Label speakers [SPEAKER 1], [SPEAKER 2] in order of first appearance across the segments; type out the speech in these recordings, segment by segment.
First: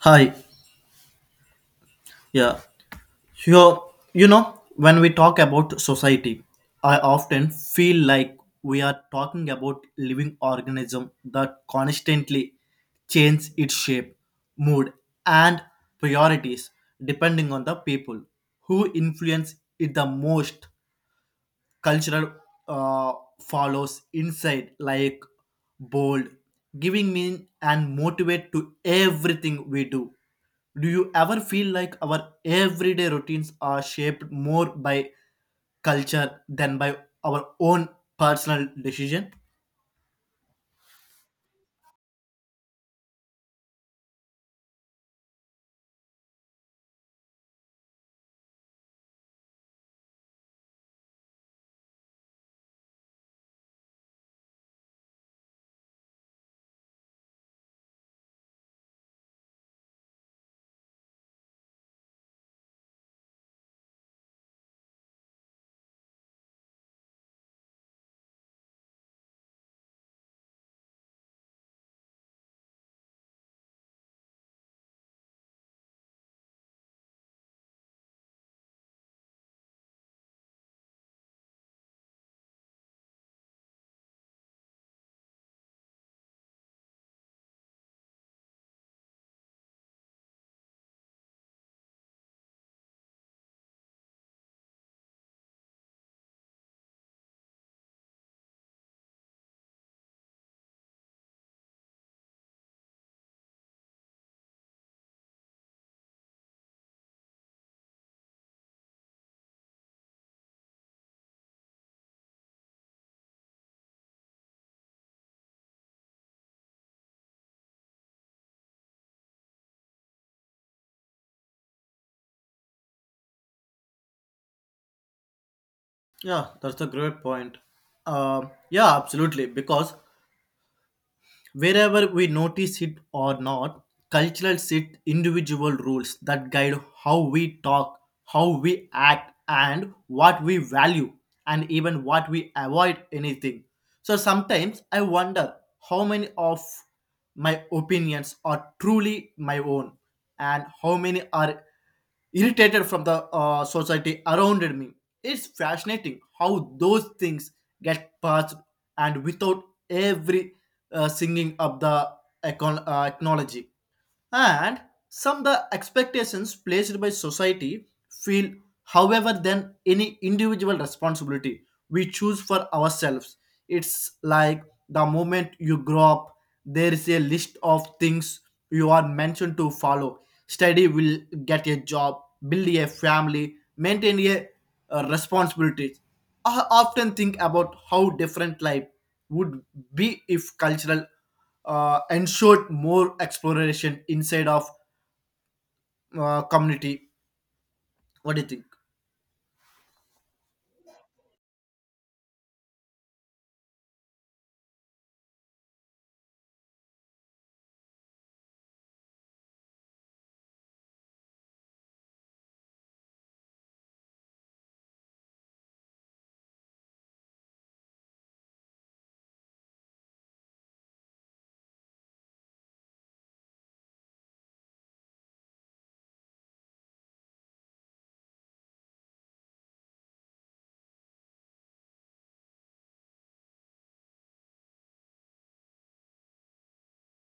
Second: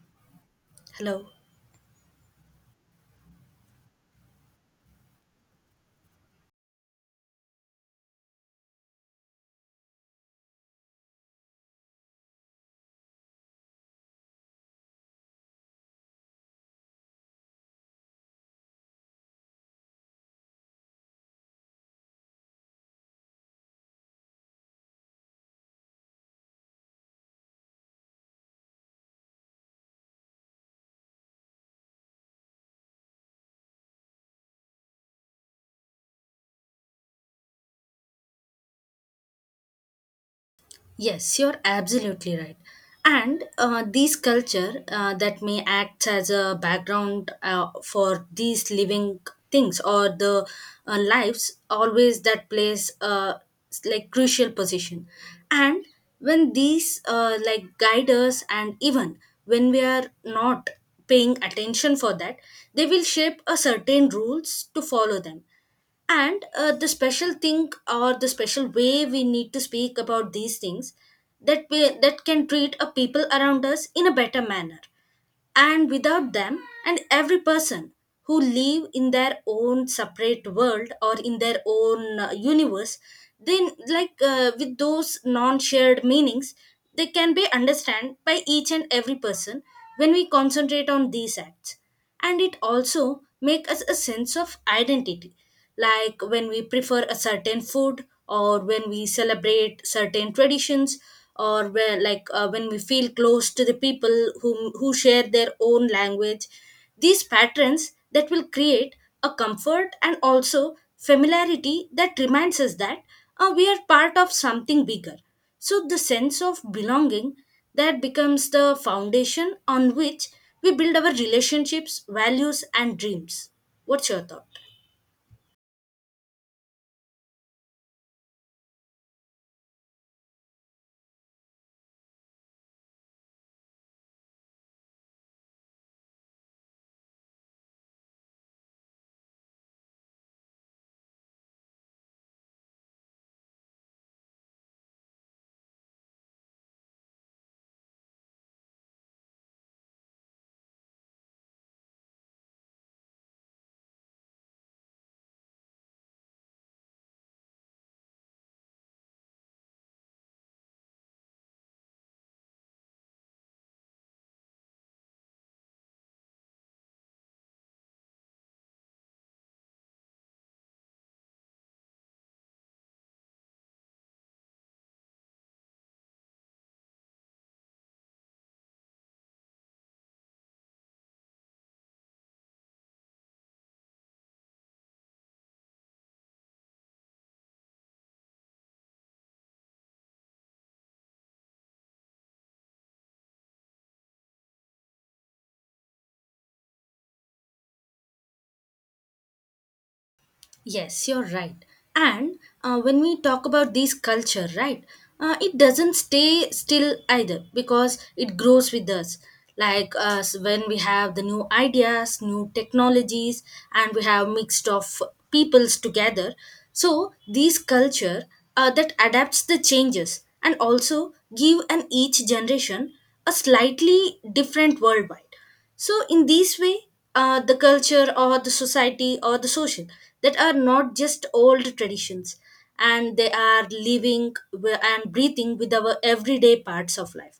[SPEAKER 1] Hi,
[SPEAKER 2] Hello.
[SPEAKER 1] yeah. You, when we talk about society, I often feel like we are talking about living organism that constantly change its shape, mood, and priorities depending on the people who influence it the most. Cultural uh, follows inside like bold giving meaning and motivate to everything we do. Do you ever feel like our everyday routines are shaped more by culture than by our own personal decision?
[SPEAKER 2] Yes, you're absolutely right. And these culture that may act as a background for these living things or the lives always that plays like crucial position. And when these like guide us and even when we are not paying attention for that, they will shape a certain rules to follow them and the special thing or the special way we need to speak about these things that can treat a people around us in a better manner and without them and every person who live in their own separate world or in their own universe then with those non-shared meanings they can be understood by each and every person when we concentrate on these acts, and it also make us a sense of identity like when we prefer a certain food or when we celebrate certain traditions or where when we feel close to the people who share their own language. These patterns that will create a comfort and also familiarity that reminds us that we are part of something bigger, so the sense of belonging that becomes the foundation on which we build our relationships values and dreams. What's your thought?
[SPEAKER 1] Yeah, that's a great point. Yeah, absolutely, because wherever we notice it or not, cultural set individual rules that guide how we talk, how we act, and what we value, and even what we avoid anything. So sometimes I wonder how many of my opinions are truly my own and how many are irritated from the society around me. It's fascinating how those things get passed and without every singing of the technology and some the expectations placed by society feel however than any individual responsibility we choose for ourselves. It's like the moment you grow up there is a list of things you are mentioned to follow, study will, get a job, build a family, maintain a responsibility. I often think about how different life would be if cultural ensured more exploration inside of community. What do you think?
[SPEAKER 2] Yes, you're right. And when we talk about this culture, right, it doesn't stay still either because it grows with us. Like us, when we have the new ideas, new technologies, and we have mixed of peoples together. So these culture that adapts the changes and also give an each generation a slightly different worldwide. So in this way the culture or the society or the social that are not just old traditions, and they are living and breathing with our everyday parts of life.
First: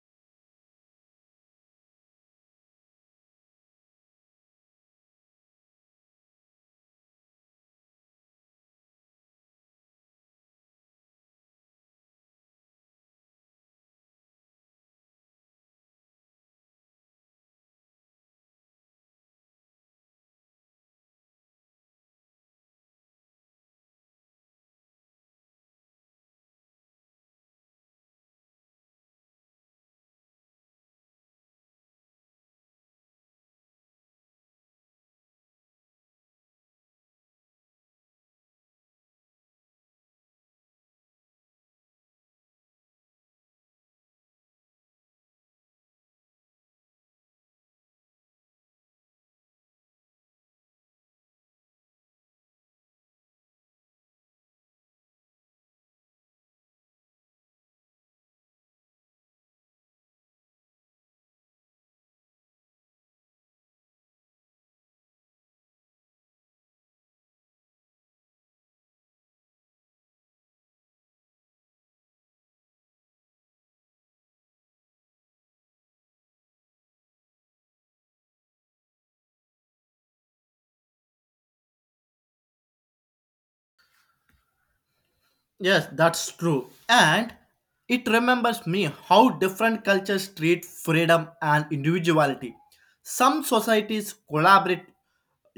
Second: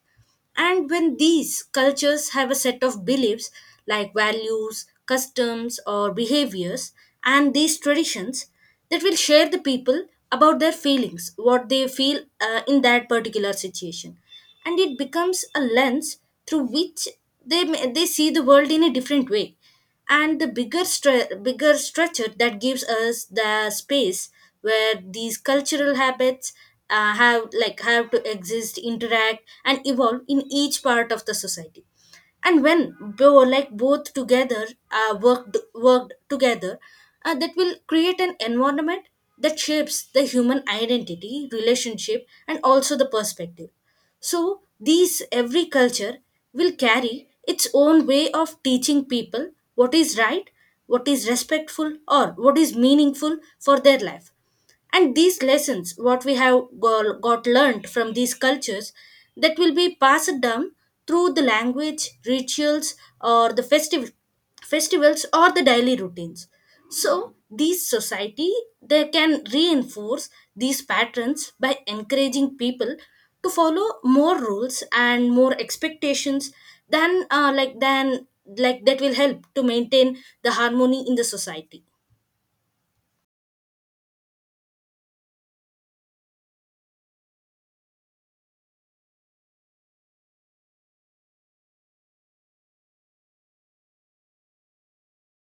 [SPEAKER 2] And when these cultures have a set of beliefs like values customs or behaviors and these traditions that will share the people about their feelings what they feel in that particular situation, and it becomes a lens through which they see the world in a different way. And the bigger structure that gives us the space where these cultural habits have to exist interact and evolve in each part of the society. And when both together uh, worked together, that will create an environment that shapes the human identity relationship and also the perspective. So, these every culture will carry its own way of teaching people what is right, what is respectful, or what is meaningful for their life. And these lessons what we have got learned from these cultures, that will be passed down through the language rituals or the festive festivals or the daily routines. So these society, they can reinforce these patterns by encouraging people to follow more rules and more expectations than that will help to maintain the harmony in the society.
[SPEAKER 1] Yes, that's true. And it remembers me how different cultures treat freedom and individuality. Some societies collaborate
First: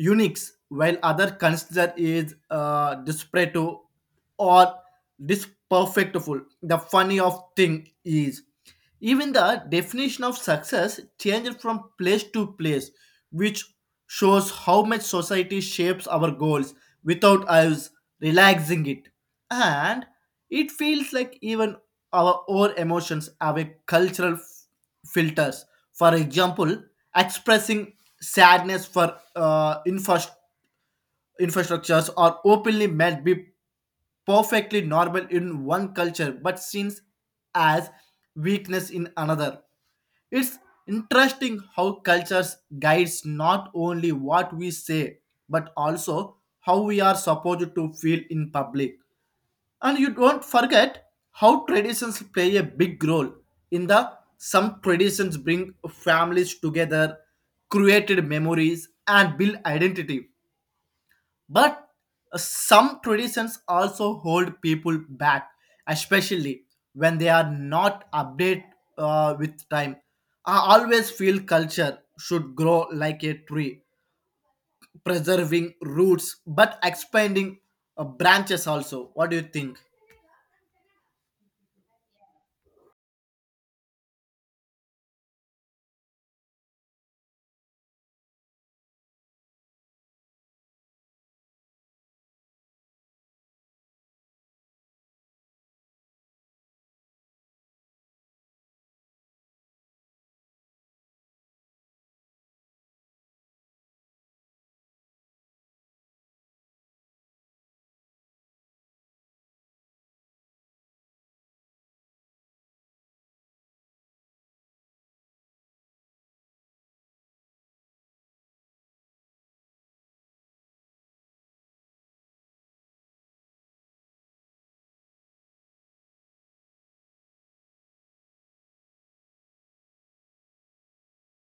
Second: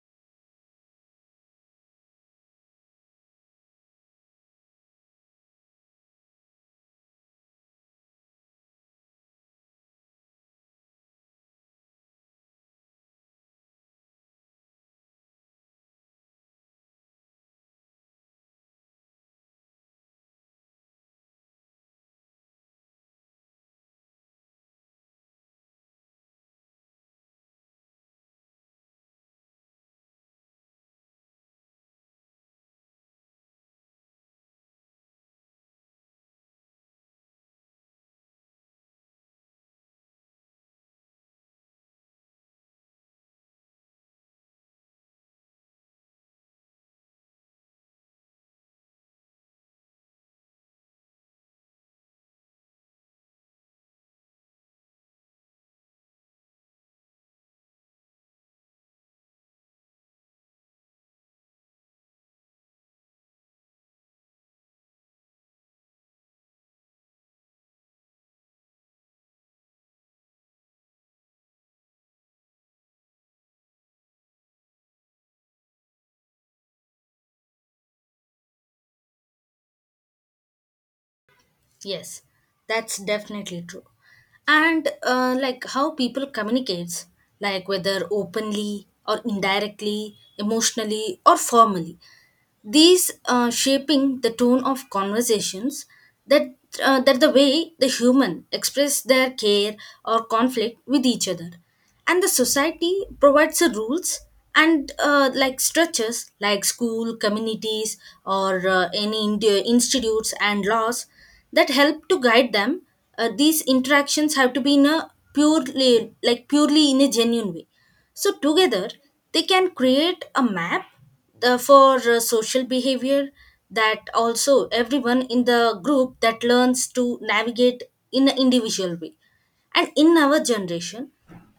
[SPEAKER 1] uniques while other consider is disparate or disperfectful. The funny of thing is even the definition of success changed from place to place, which shows how much society shapes our goals without us relaxing it. And it feels like even our own emotions have a cultural filters. For example, expressing sadness for infrastructures or openly might be perfectly normal in one culture but seen as weakness in another. It's interesting how cultures guides not only what we say but also how we are supposed to feel in public. And you don't forget how traditions play a big role in the some traditions bring families together, created memories and build identity, but some traditions also hold people back, especially when they are not updated with time. I always feel culture should grow like a tree, preserving roots but expanding branches also. What do you think?
[SPEAKER 2] Yes, that's definitely true. And like how people communicates, like whether openly or indirectly, emotionally or formally, these shaping the tone of conversations that that the way the human express their care or conflict with each other. And the society provides the rules and like structures like school communities or uh, any institutes and laws that help to guide them. These interactions have to be in a purely in a genuine way. So together they can create a map for social behavior, that also everyone in the group that learns to navigate in an individual way. And in our generation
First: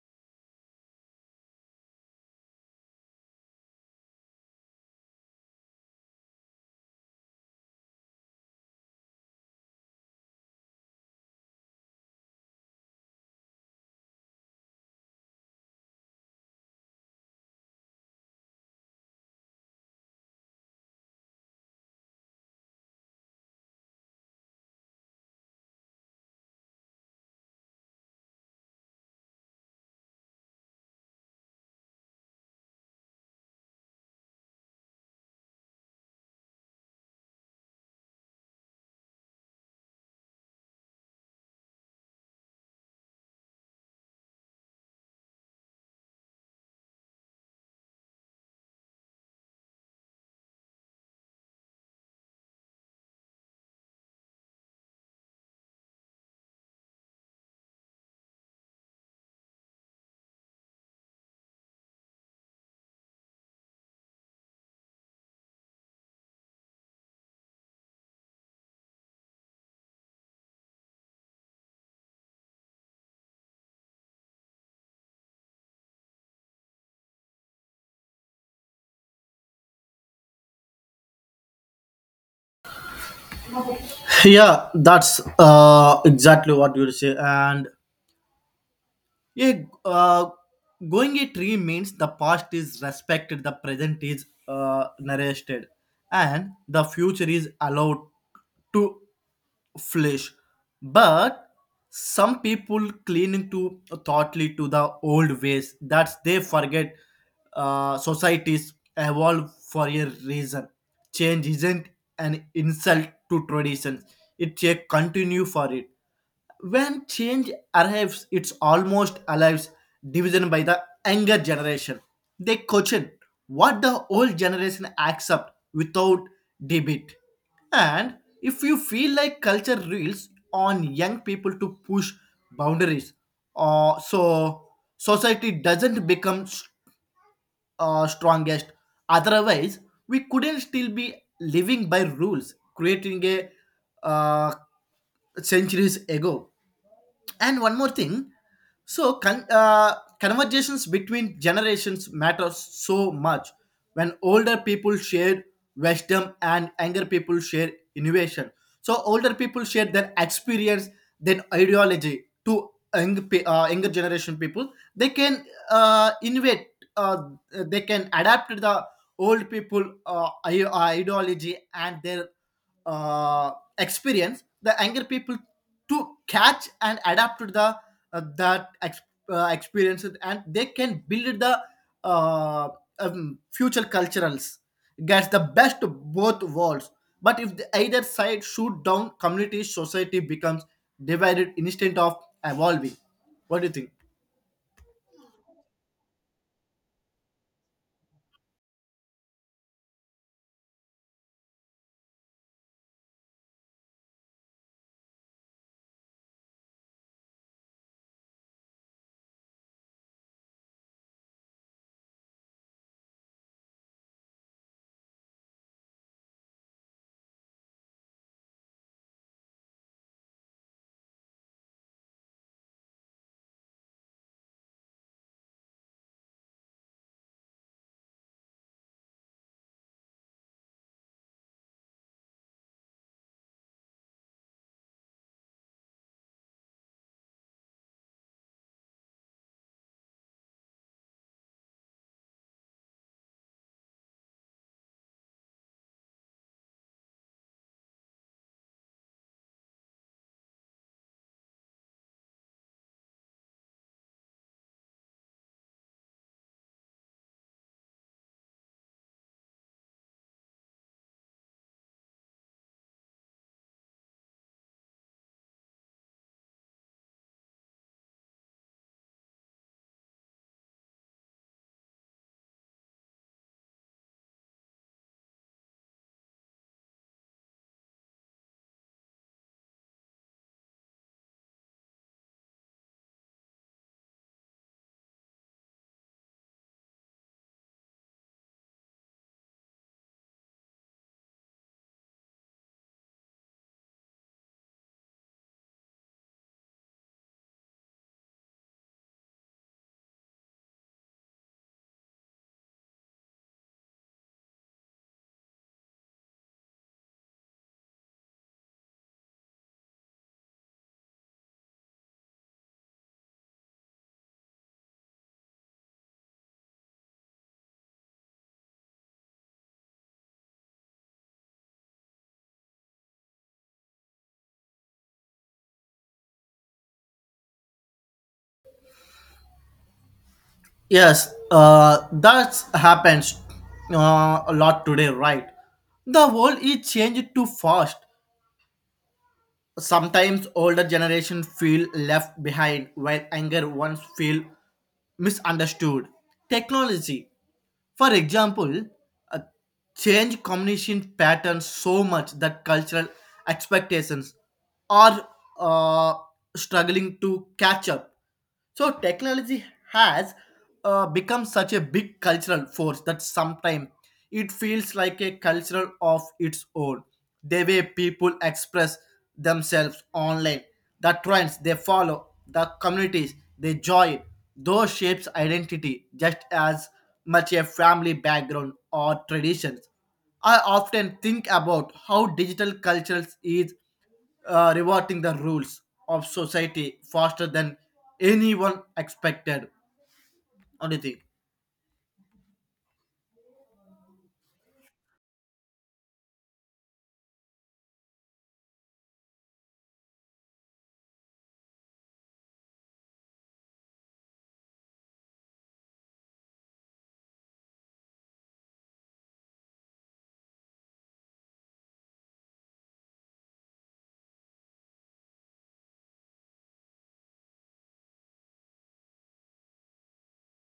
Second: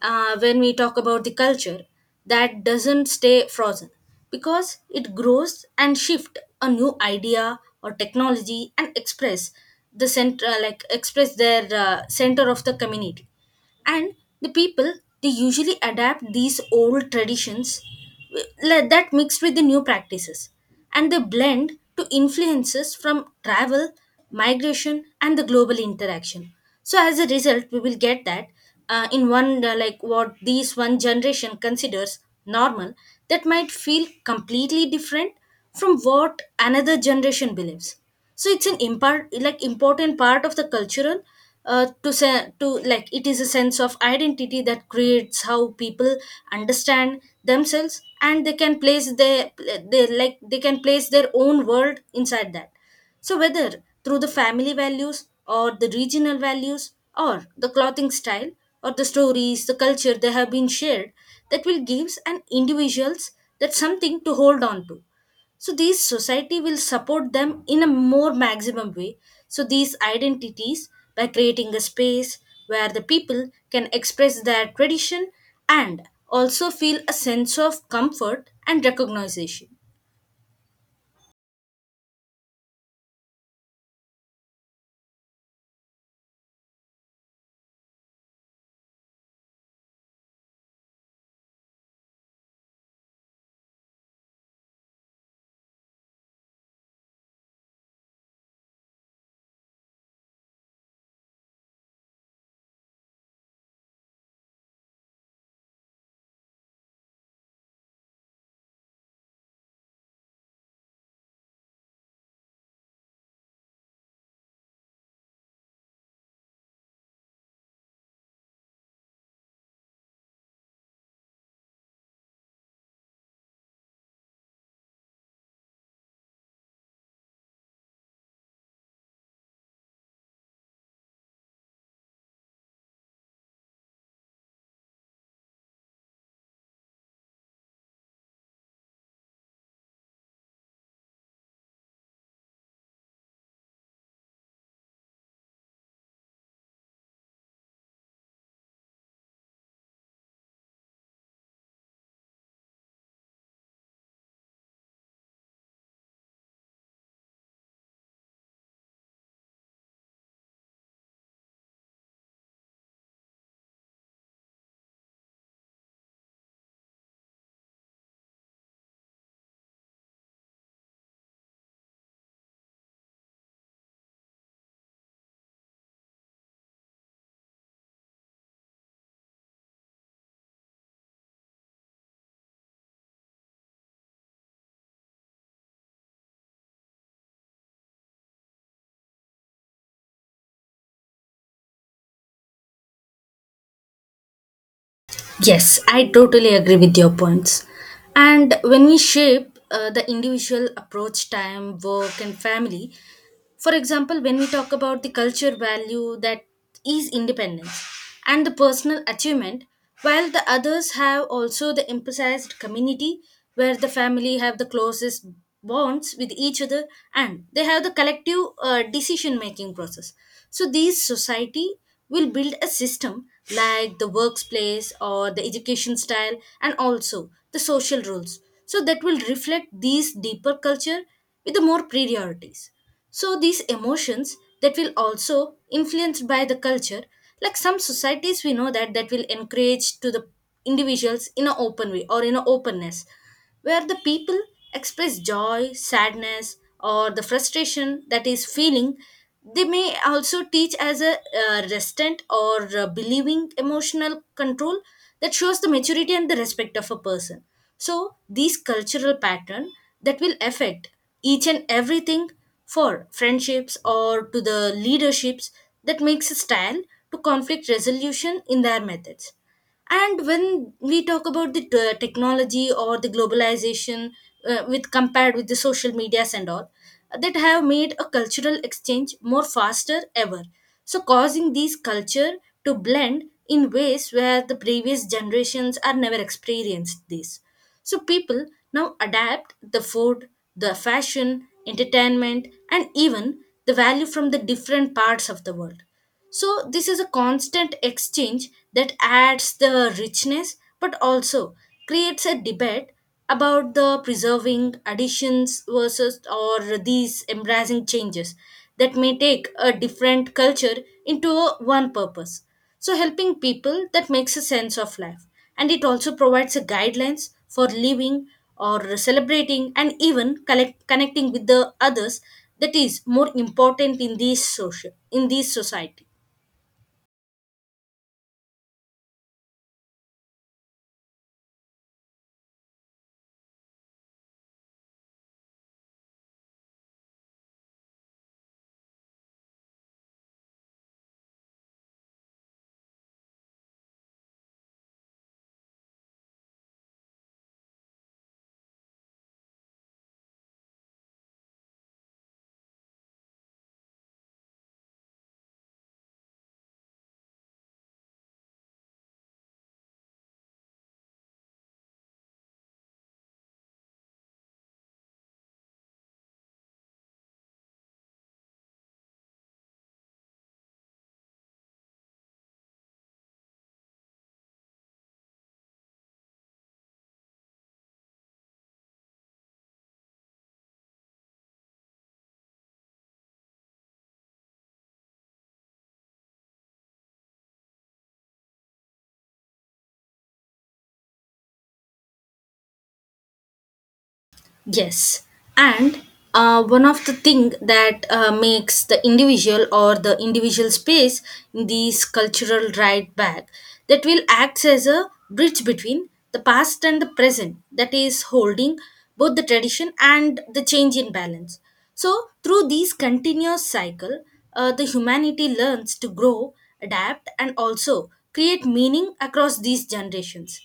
[SPEAKER 2] when we talk about the culture that doesn't stay frozen, because it grows and shift a new idea or technology and express the center like express their center of the community. And the people, they usually adapt these old traditions that mixed with the new practices, and they blend to influences from travel migration and the global interaction. So as a result we will get that in one, what these one generation considers normal, that might feel completely different from what another generation believes. So it's an impart like important part of the cultural to say to like it is a sense of identity that creates how people understand themselves, and they can place their they can place their own world inside that. So whether through the family values or the regional values or the clothing style or the stories, the culture they have been shared, that will gives an individuals that something to hold on to. So these society will support them in a more maximum way. So these identities by creating a space where the people can express their tradition, and also feel a sense of comfort and recognition.
[SPEAKER 1] Yeah, that's exactly what you say. And yeah, going it tree means the past is respected, the present is narrated, and the future is allowed to flesh. But some people cling to thoughtly to the old ways that they forget societies evolve for a reason. Change isn't an insult to traditions; it's a continue for it. When change arrives, it's almost alive division by the younger generation. They question what the old generation accept without debate. And if you feel like culture rules on young people to push boundaries, so society doesn't become strongest. Otherwise, we couldn't still be living by rules creating a uh, centuries ago. And one more thing, so conversations between generations matter so much when older people share wisdom and younger people share innovation. So older people share their experience, their ideology to younger generation people, they can innovate, uh, they can adapt to the old people ideology and their uh, experience. The younger people to catch and adapt to the uh, that ex- experience and they can build the uh, future culturals gets the best of both worlds. But if the either side shoot down community, society becomes divided instead of evolving. What do you think?
[SPEAKER 2] Yes, I totally agree with your points. And when we shape the individual approach, time, work, and family, for example when we talk about the culture value that is independence and the personal achievement, while the others have also the emphasized community where the family have the closest bonds with each other, and they have the collective decision making process. So these society will build a system like the workplace or the education style and also the social rules, so that will reflect these deeper culture with the more priorities. So these emotions that will also influenced by the culture, like some societies we know that will encourage to the individuals in an open way or in an openness, where the people express joy, sadness, or the frustration that is feeling. They may also teach as a resistant or believing emotional control that shows the maturity and the respect of a person. So these cultural pattern that will affect each and everything for friendships or to the leaderships, that makes a style to conflict resolution in their methods. And when we talk about the technology or the globalization, with compared with the social medias and all, that have made a cultural exchange more faster ever. So causing these culture to blend in ways where the previous generations are never experienced this. So people now adapt the food, the fashion, entertainment, and even the value from the different parts of the world. So, this is a constant exchange that adds the richness but also creates a debate about the preserving additions versus or these embracing changes that may take a different culture into one purpose. So helping people that makes a sense of life, and it also provides a guidelines for living or celebrating and even connecting with the others, that is more important in these social in these society.
[SPEAKER 1] Yes, that happens a lot today, right? The world is changed too fast. Sometimes older generations feel left behind while younger ones feel misunderstood. Technology, for example, uh, change communication patterns so much that cultural expectations are uh, struggling to catch up. So technology has become such a big cultural force that sometimes it feels like a cultural of its own. The way people express themselves online, the trends they follow, the communities they join, those shapes identity just as much a family background or traditions. I often think about how digital culture is reverting the rules of society faster than anyone expected. What do you think?
[SPEAKER 2] Yes, and one of the thing that makes the individual or the individual space in these cultural right back, that will acts as a bridge between the past and the present that is holding both the tradition and the change in balance. So through these continuous cycle, the humanity learns to grow, adapt, and also create meaning across these generations.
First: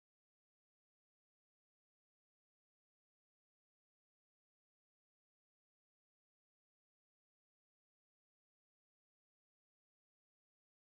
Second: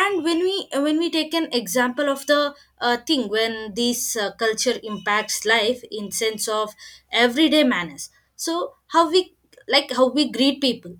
[SPEAKER 2] And when we take an example of the thing when this culture impacts life in sense of everyday manners. So how we like how we greet people,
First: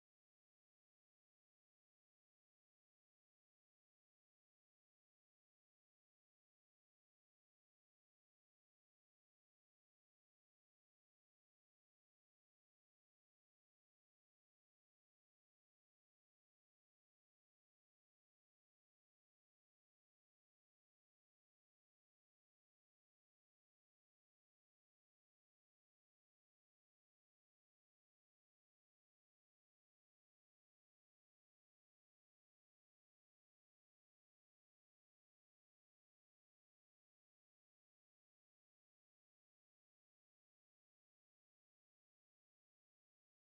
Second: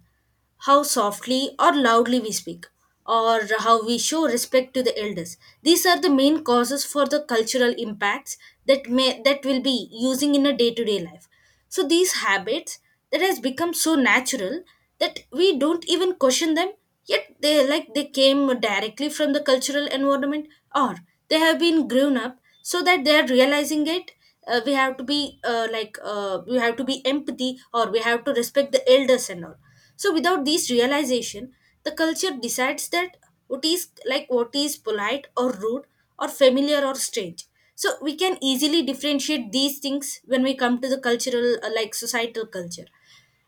[SPEAKER 2] how softly or loudly we speak, or how we show respect to the elders. These are the main causes for the cultural impacts that will be using in a day to day life. So these habits that has become so natural that we don't even question them. Yet they came directly from the cultural environment, or they have been grown up so that they are realizing it. We have to be empathy, or we have to respect the elders and all. So without this realization, the culture decides that what is like what is polite or rude or familiar or strange, so we can easily differentiate these things when we come to the cultural like societal culture.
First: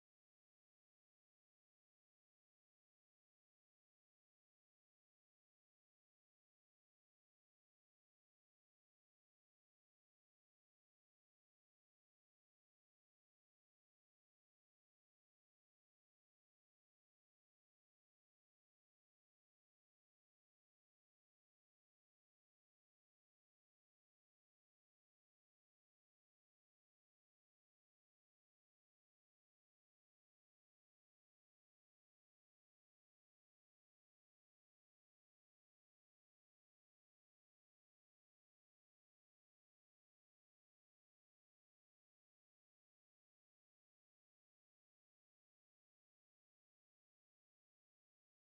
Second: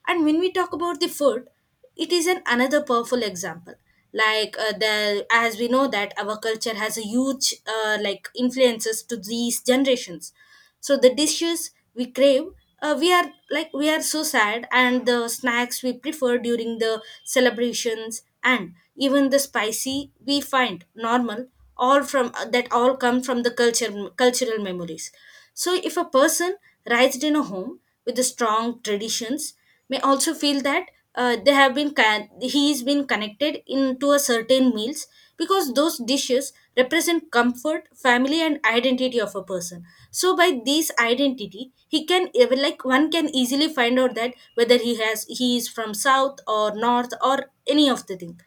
[SPEAKER 2] And when we talk about the food, it is an another powerful example. Like uh, the as we know that our culture has a huge like influences to these generations. So the dishes we crave, we are like we are so sad, and the snacks we prefer during the celebrations, and even the spicy we find normal, all from that all come from the culture, cultural memories. So if a person raised in a home with the strong traditions may also feel that they have been he is been connected into a certain meals, because those dishes represent comfort, family, and identity of a person. So by this identity he can like one can easily find out that whether he has he is from south or north or any of the thing.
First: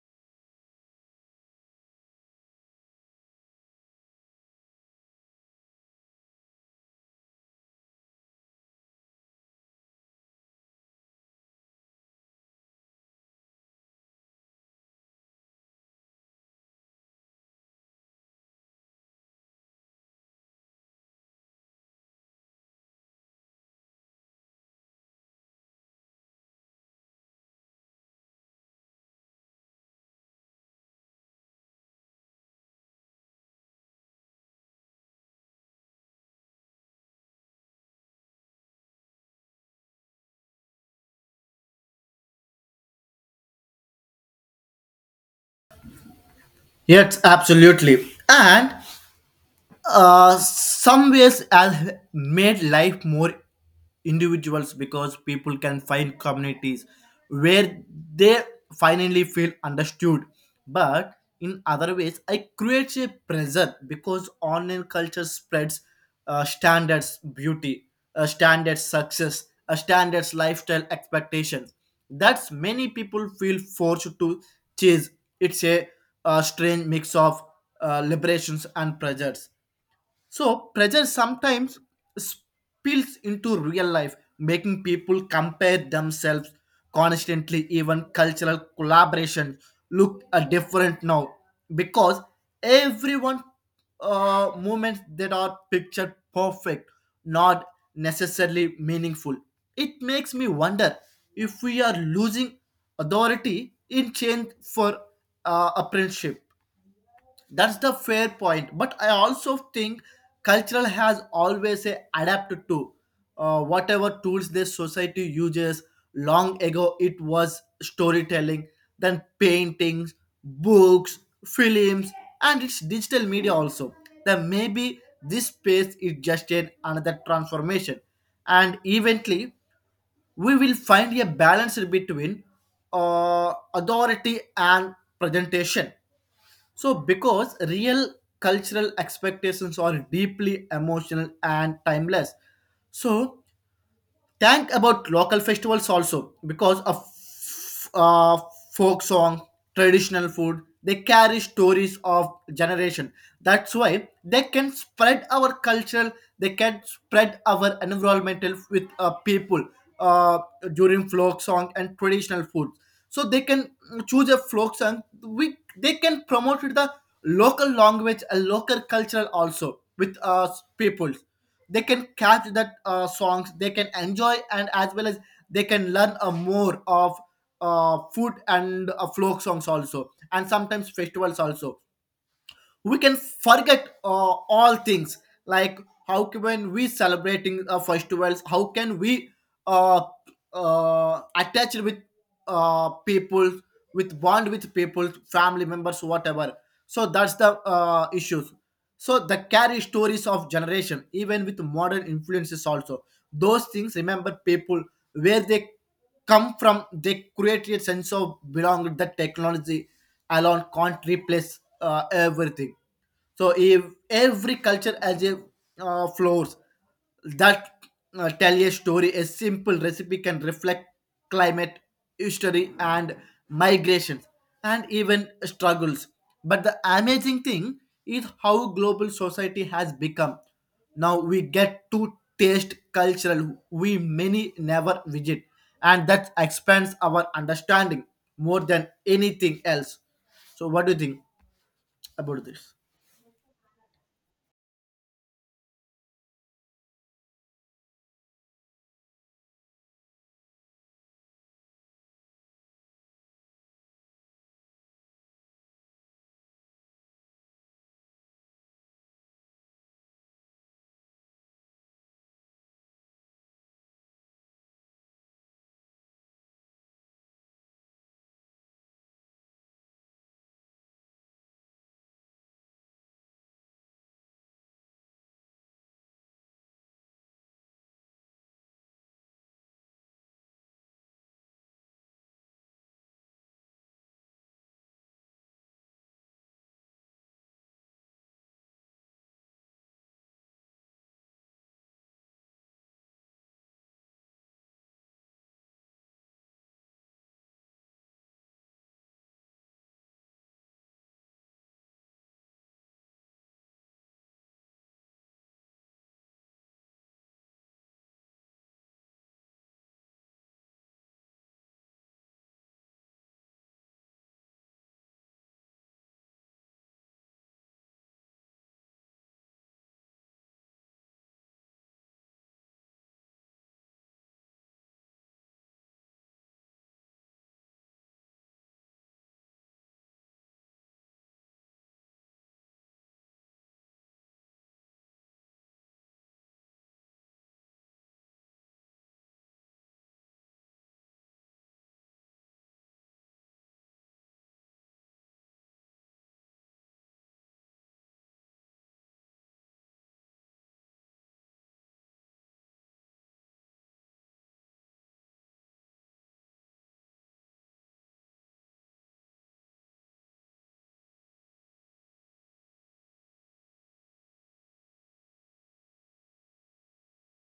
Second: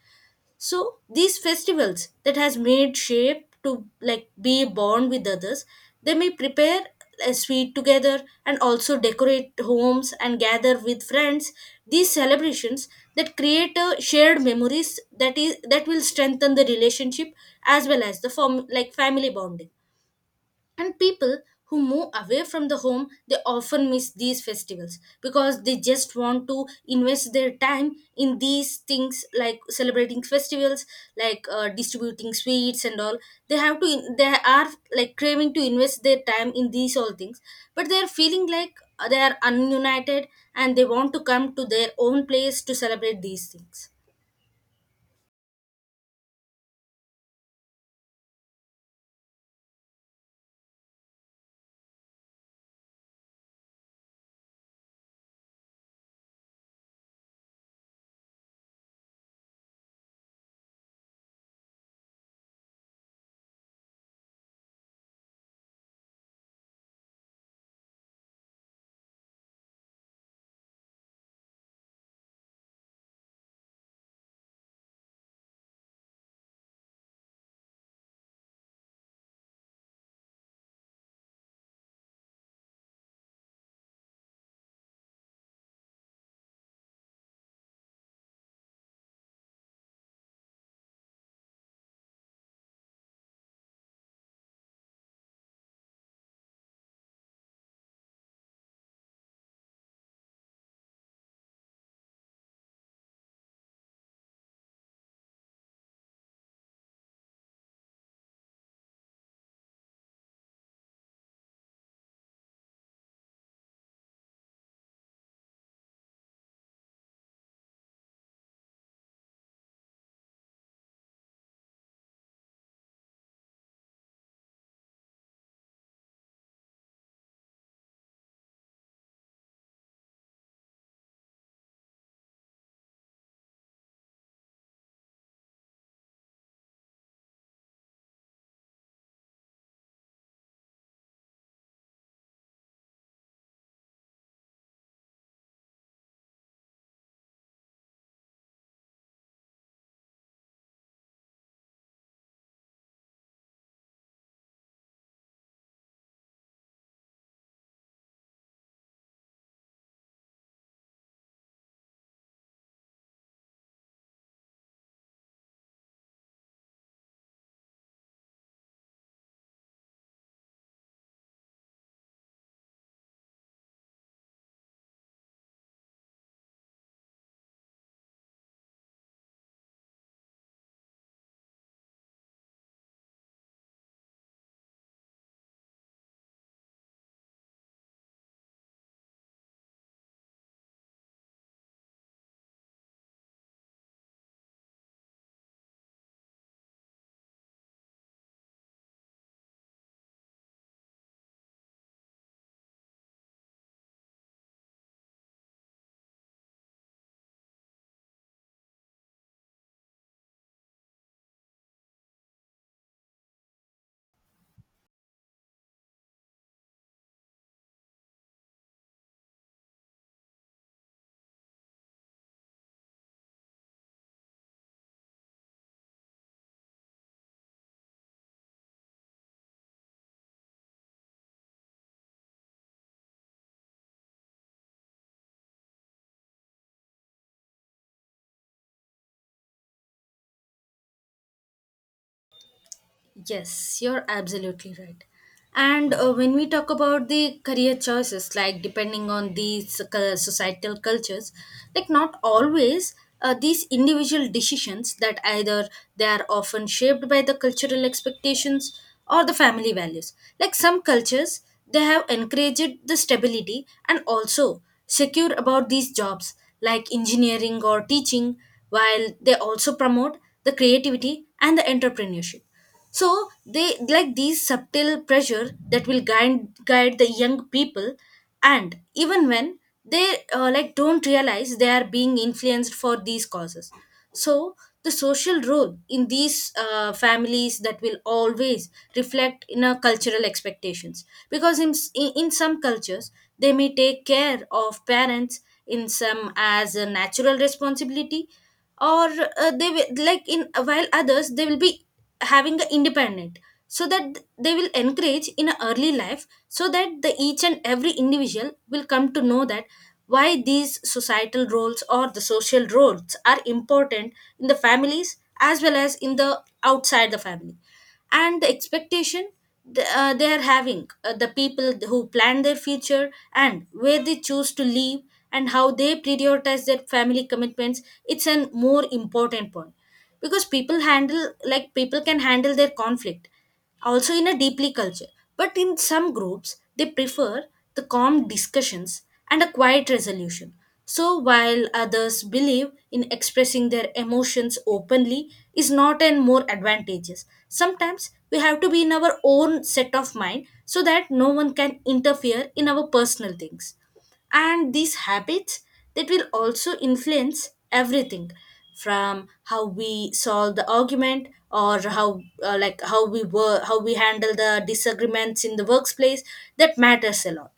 [SPEAKER 2] So these festivals that has made shape to like be born with others, they may prepare a sweet together and also decorate homes and gather with friends. These celebrations that create a shared memories, that is that will strengthen the relationship as well as the form like family bonding. And people who move away from the home, they often miss these festivals because they just want to invest their time in these things like celebrating festivals, like distributing sweets and all. They have to, they are like craving to invest their time in these all things, but they are feeling like they are ununited, and they want to come to their own place to celebrate these things.
[SPEAKER 1] Yes, absolutely. And some ways has made life more individuals because people can find communities where they finally feel understood, but in other ways I create a pressure because online culture spreads standards beauty, standards success, standards lifestyle expectations that's many people feel forced to chase. It's a, uh, strange mix of liberations and pressures. So pressure sometimes spills into real life, making people compare themselves constantly. Even cultural collaboration look different now because everyone moments that are pictured perfect, not necessarily meaningful. It makes me wonder if we are losing authority in change for apprenticeship. That's the fair point, but I also think cultural has always adapted to whatever tools the society uses. Long ago it was storytelling, then paintings, books, films, and its digital media also. Then maybe this space is just an another transformation, and eventually we will find a balance between authority and presentation. So, because real cultural expectations are deeply emotional and timeless, so think about local festivals also because of uh, folk song, traditional food, they carry stories of generation. That's why they can spread our cultural. They can spread our environmental with people uh, during folk song and traditional food. So they can choose a folk song. We they can promote the local language and local cultural also with people, they can catch that songs, they can enjoy and as well as they can learn more of food and folk songs also, and sometimes festivals also we can forget all things, like how can we celebrating festivals, how can we uh, attach with people, with bond with people, family members, whatever. So that's the issues. So the carry stories of generation even with modern influences also, those things remember people where they come from, they create a sense of belonging that technology alone can't replace everything. So if every culture has a floors that tell a story, a simple recipe can reflect climate, history, and migrations, and even struggles. But the amazing thing is how global society has become. Now we get to taste cultural we many never visit, and that expands our understanding more than anything else. So what do you think about this?
[SPEAKER 2] Yes, you're absolutely right. And when we talk about the career choices, like depending on these societal cultures, like not always these individual decisions that either they are often shaped by the cultural expectations or the family values. Like some cultures, they have encouraged the stability and also secure about these jobs like engineering or teaching, while they also promote the creativity and the entrepreneurship. So they like these subtle pressure that will guide the young people, and even when they like don't realize they are being influenced for these causes. So the social role in these families that will always reflect in our cultural expectations, because in, s- in some cultures they may take care of parents in some as a natural responsibility, or they will like in while others they will be having a independent, so that they will encourage in a early life, so that the each and every individual will come to know that why these societal roles or the social roles are important in the families as well as in the outside the family. And the expectation, they are having the people who plan their future and where they choose to live and how they prioritize their family commitments, it's a more important point, because people handle like people can handle their conflict also in a deeply culture. But in some groups they prefer the calm discussions and a quiet resolution, so while others believe in expressing their emotions openly is not and more advantageous. Sometimes we have to be in our own set of mind so that no one can interfere in our personal things. And these habits that will also influence everything from how we solve the argument, or how like how we work, how we handle the disagreements in the workplace, that matters a lot.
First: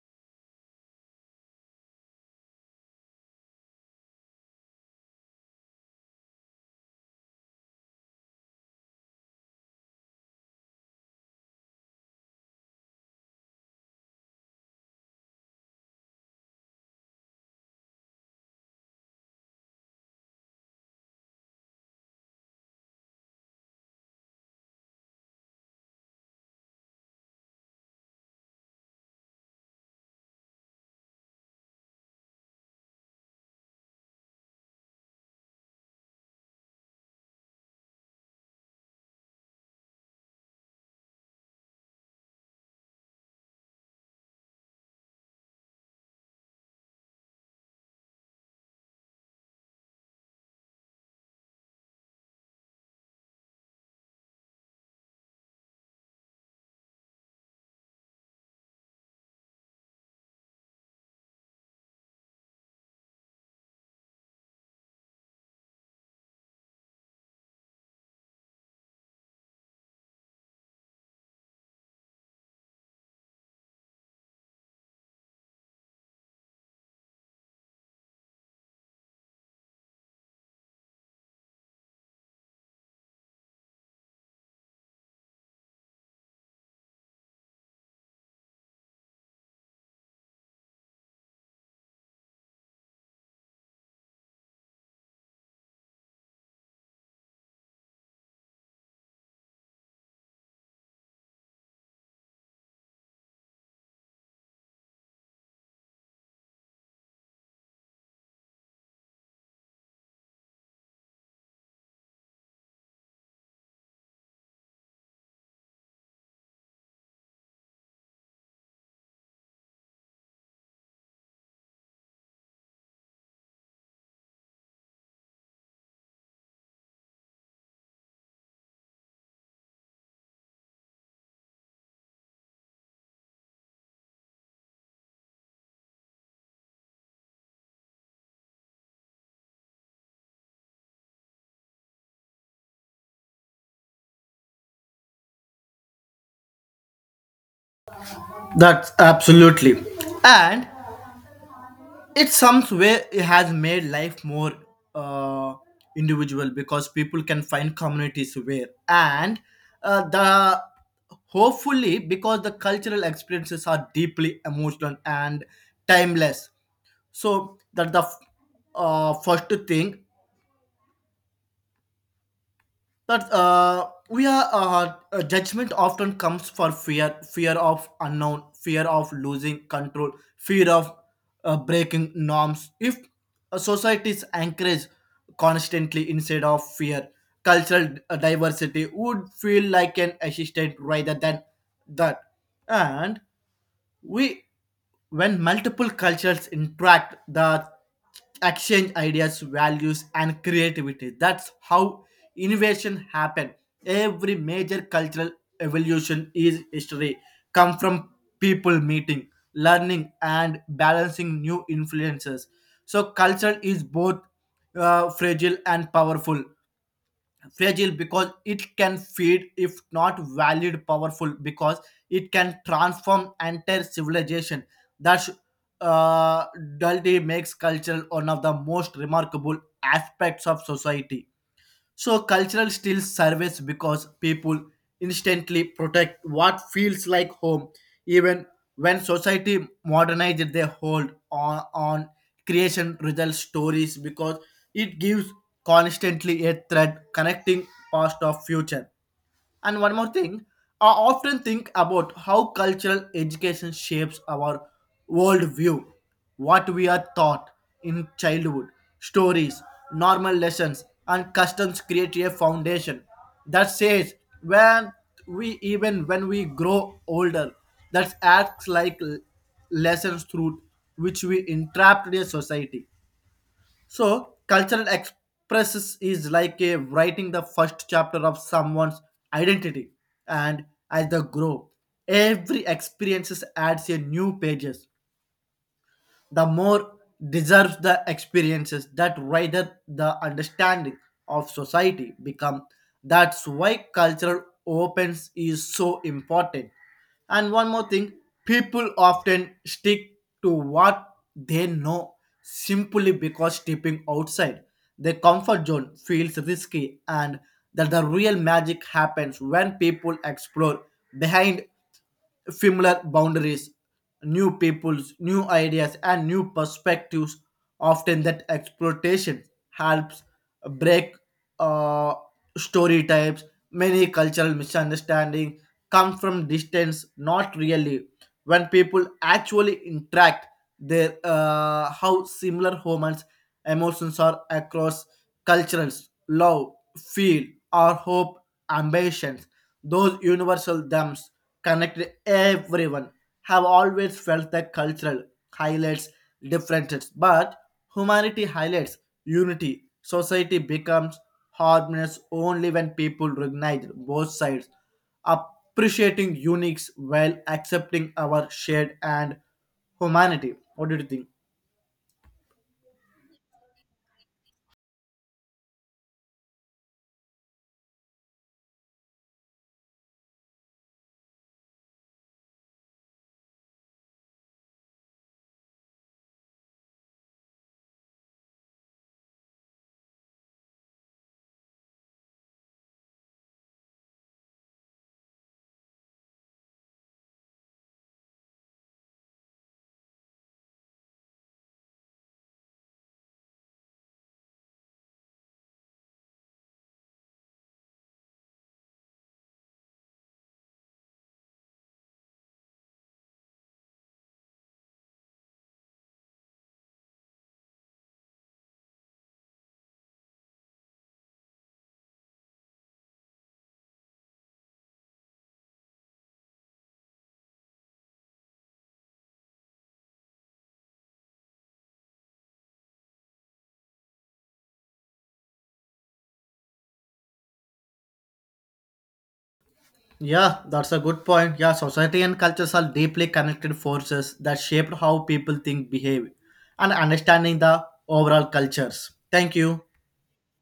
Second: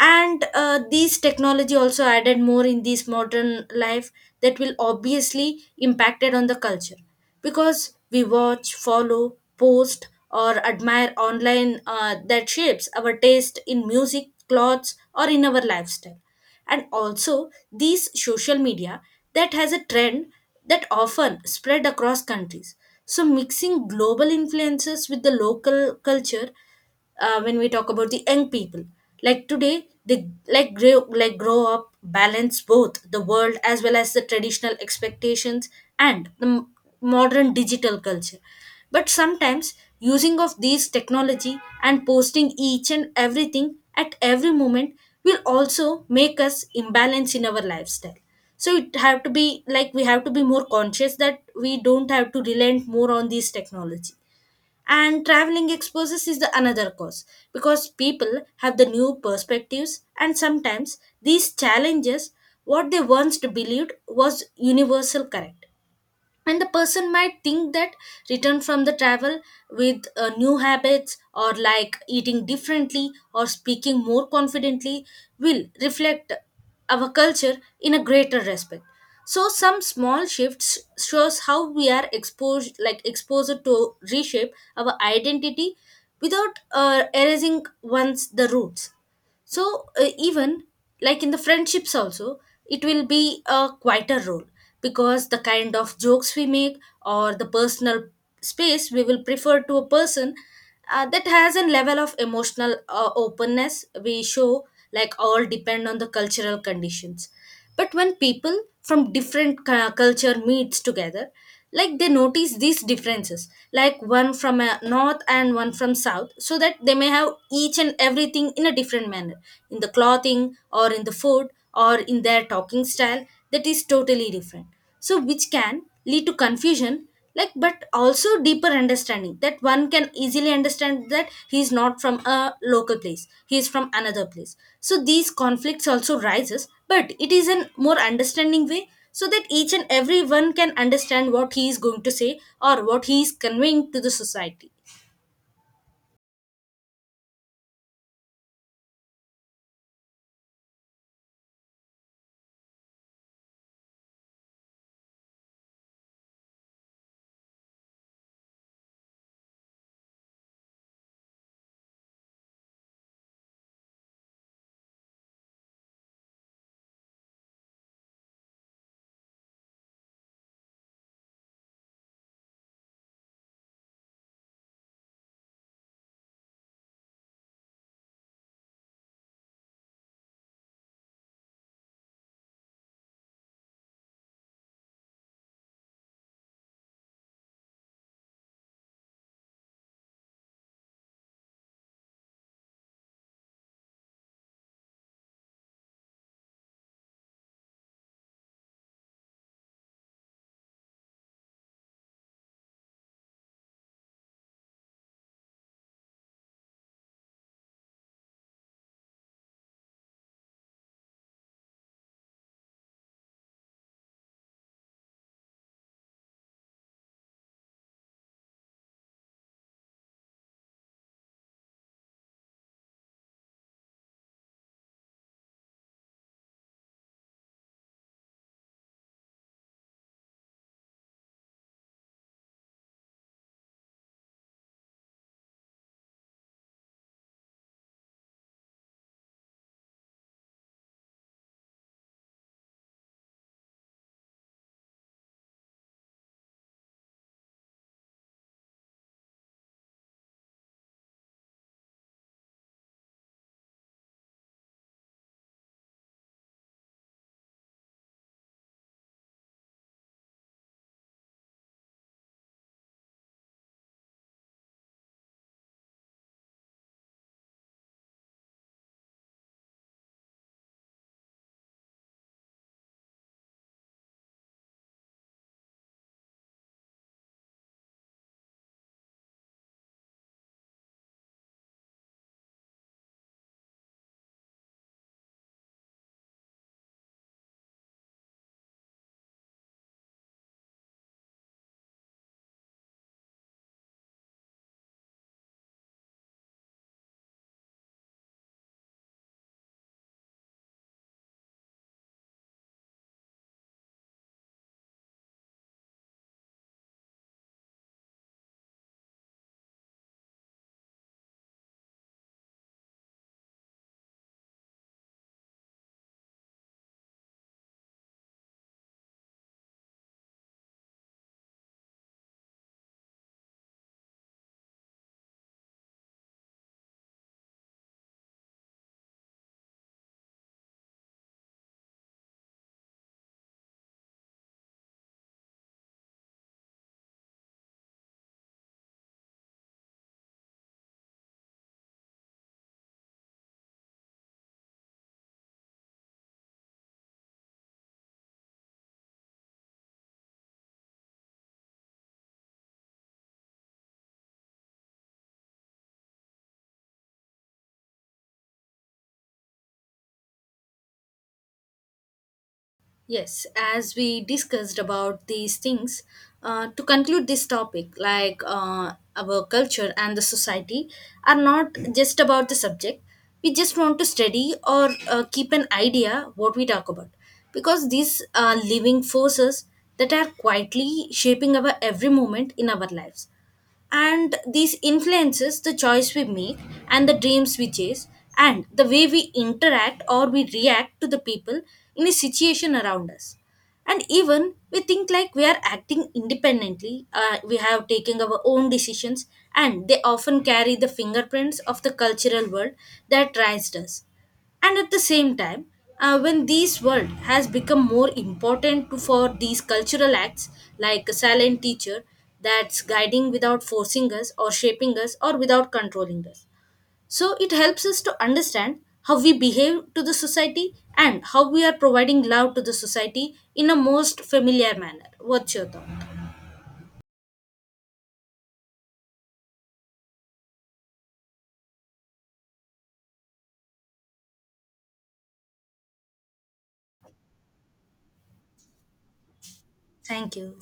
[SPEAKER 2] And these technology also added more in this modern life that will obviously impacted on the culture, because we watch, follow, post, or admire online, that shapes our taste in music, clothes, or in our lifestyle. And also these social media that has a trend that often spread across countries, so mixing global influences with the local culture. Uh, when we talk about the young people, like today they like grow up balance both the world as well as the traditional expectations and the modern digital culture. But sometimes using of these technology and posting each and everything at every moment will also make us imbalance in our lifestyle. So it have to be like we have to be more conscious that we don't have to relent more on these technology. And traveling exposes is the another cause, because people have the new perspectives and sometimes these challenges what they once believed was universal correct. And the person might think that return from the travel with new habits or like eating differently or speaking more confidently will reflect our culture in a greater respect. So some small shifts shows how we are exposed to reshape our identity without erasing once the roots. So even like in the friendships also it will be a quieter role, because the kind of jokes we make or the personal space we will prefer to a person, that has a level of emotional openness we show, like all depend on the cultural conditions. But when people from different culture meets together, like they notice these differences, like one from a north and one from south, so that they may have each and everything in a different manner, in the clothing or in the food or in their talking style, that is totally different. So which can lead to confusion, like but also deeper understanding, that one can easily understand that he's not from a local place, he is from another place. So these conflicts also rises, but it is in more understanding way, so that each and every one can understand what he is going to say or what he is conveying to the society.
[SPEAKER 1] That's absolutely. And it some way it has made life more uh, individual because people can find communities where, and the hopefully because the cultural experiences are deeply emotional and timeless. So that the first thing that we are judgment often comes for fear, fear of unknown, fear of losing control, fear of breaking norms. If a society is encouraged constantly instead of fear, cultural diversity would feel like an assistant rather than that. And We, when multiple cultures interact, the exchange ideas, values, and creativity. That's how innovation happen. Every major cultural evolution is history come from people meeting, learning, and balancing new influences. So culture is both fragile and powerful, fragile because it can feed if not valid, powerful because it can transform entire civilization. That's uh, duality makes culture one of the most remarkable aspects of society. So cultural still survives because people instantly protect what feels like home, even when society modernized their hold on creation result stories because it gives constantly a thread connecting past of future. And one more thing, I often think about how cultural education shapes our worldview, what we are taught in childhood, stories, normal lessons, and customs create a foundation that says when we even when we grow older, that acts like lessons through which we entrapped a society. So, cultural expresses is like a writing the first chapter of someone's identity, and as they grow, every experiences adds a new pages. The more deserves the experiences that rather, the understanding of society become. That's why cultural opens is so important. And one more thing, people often stick to what they know simply because stepping outside their comfort zone feels risky, and that the real magic happens when people explore behind familiar boundaries, new peoples, new ideas, and new perspectives. Often, that exploitation helps break uh, story types. Many cultural misunderstanding come from distance, not really. When people actually interact, their how similar humans emotions are across cultures, love, feel, or hope, ambitions. Those universal themes connect everyone. Have always felt that cultural highlights differences but humanity highlights unity. Society becomes harmonious only when people recognize both sides, appreciating uniques while accepting our shared and humanity. What do you think?
[SPEAKER 2] Yes, as we discussed about these things, to conclude this topic, like our culture and the society are not just about the subject. We just want to study or keep an idea what we talk about, because these are living forces that are quietly shaping our every moment in our lives. And these influences the choice we make and the dreams we chase and the way we interact or we react to the people in a situation around us. And even we think like we are acting independently, we have taken our own decisions, and they often carry the fingerprints of the cultural world that raised us. And at the same time, when this world has become more important to, for these cultural acts, like a silent teacher that's guiding without forcing us or shaping us or without controlling us. So it helps us to understand how we behave to the society and how we are providing love to the society in a most familiar manner. What's your thought?
[SPEAKER 1] Yeah, that's a good point. Yeah, society and cultures are deeply connected forces that shape how people think, behave, and understanding the overall cultures. Thank you.
[SPEAKER 2] Thank you.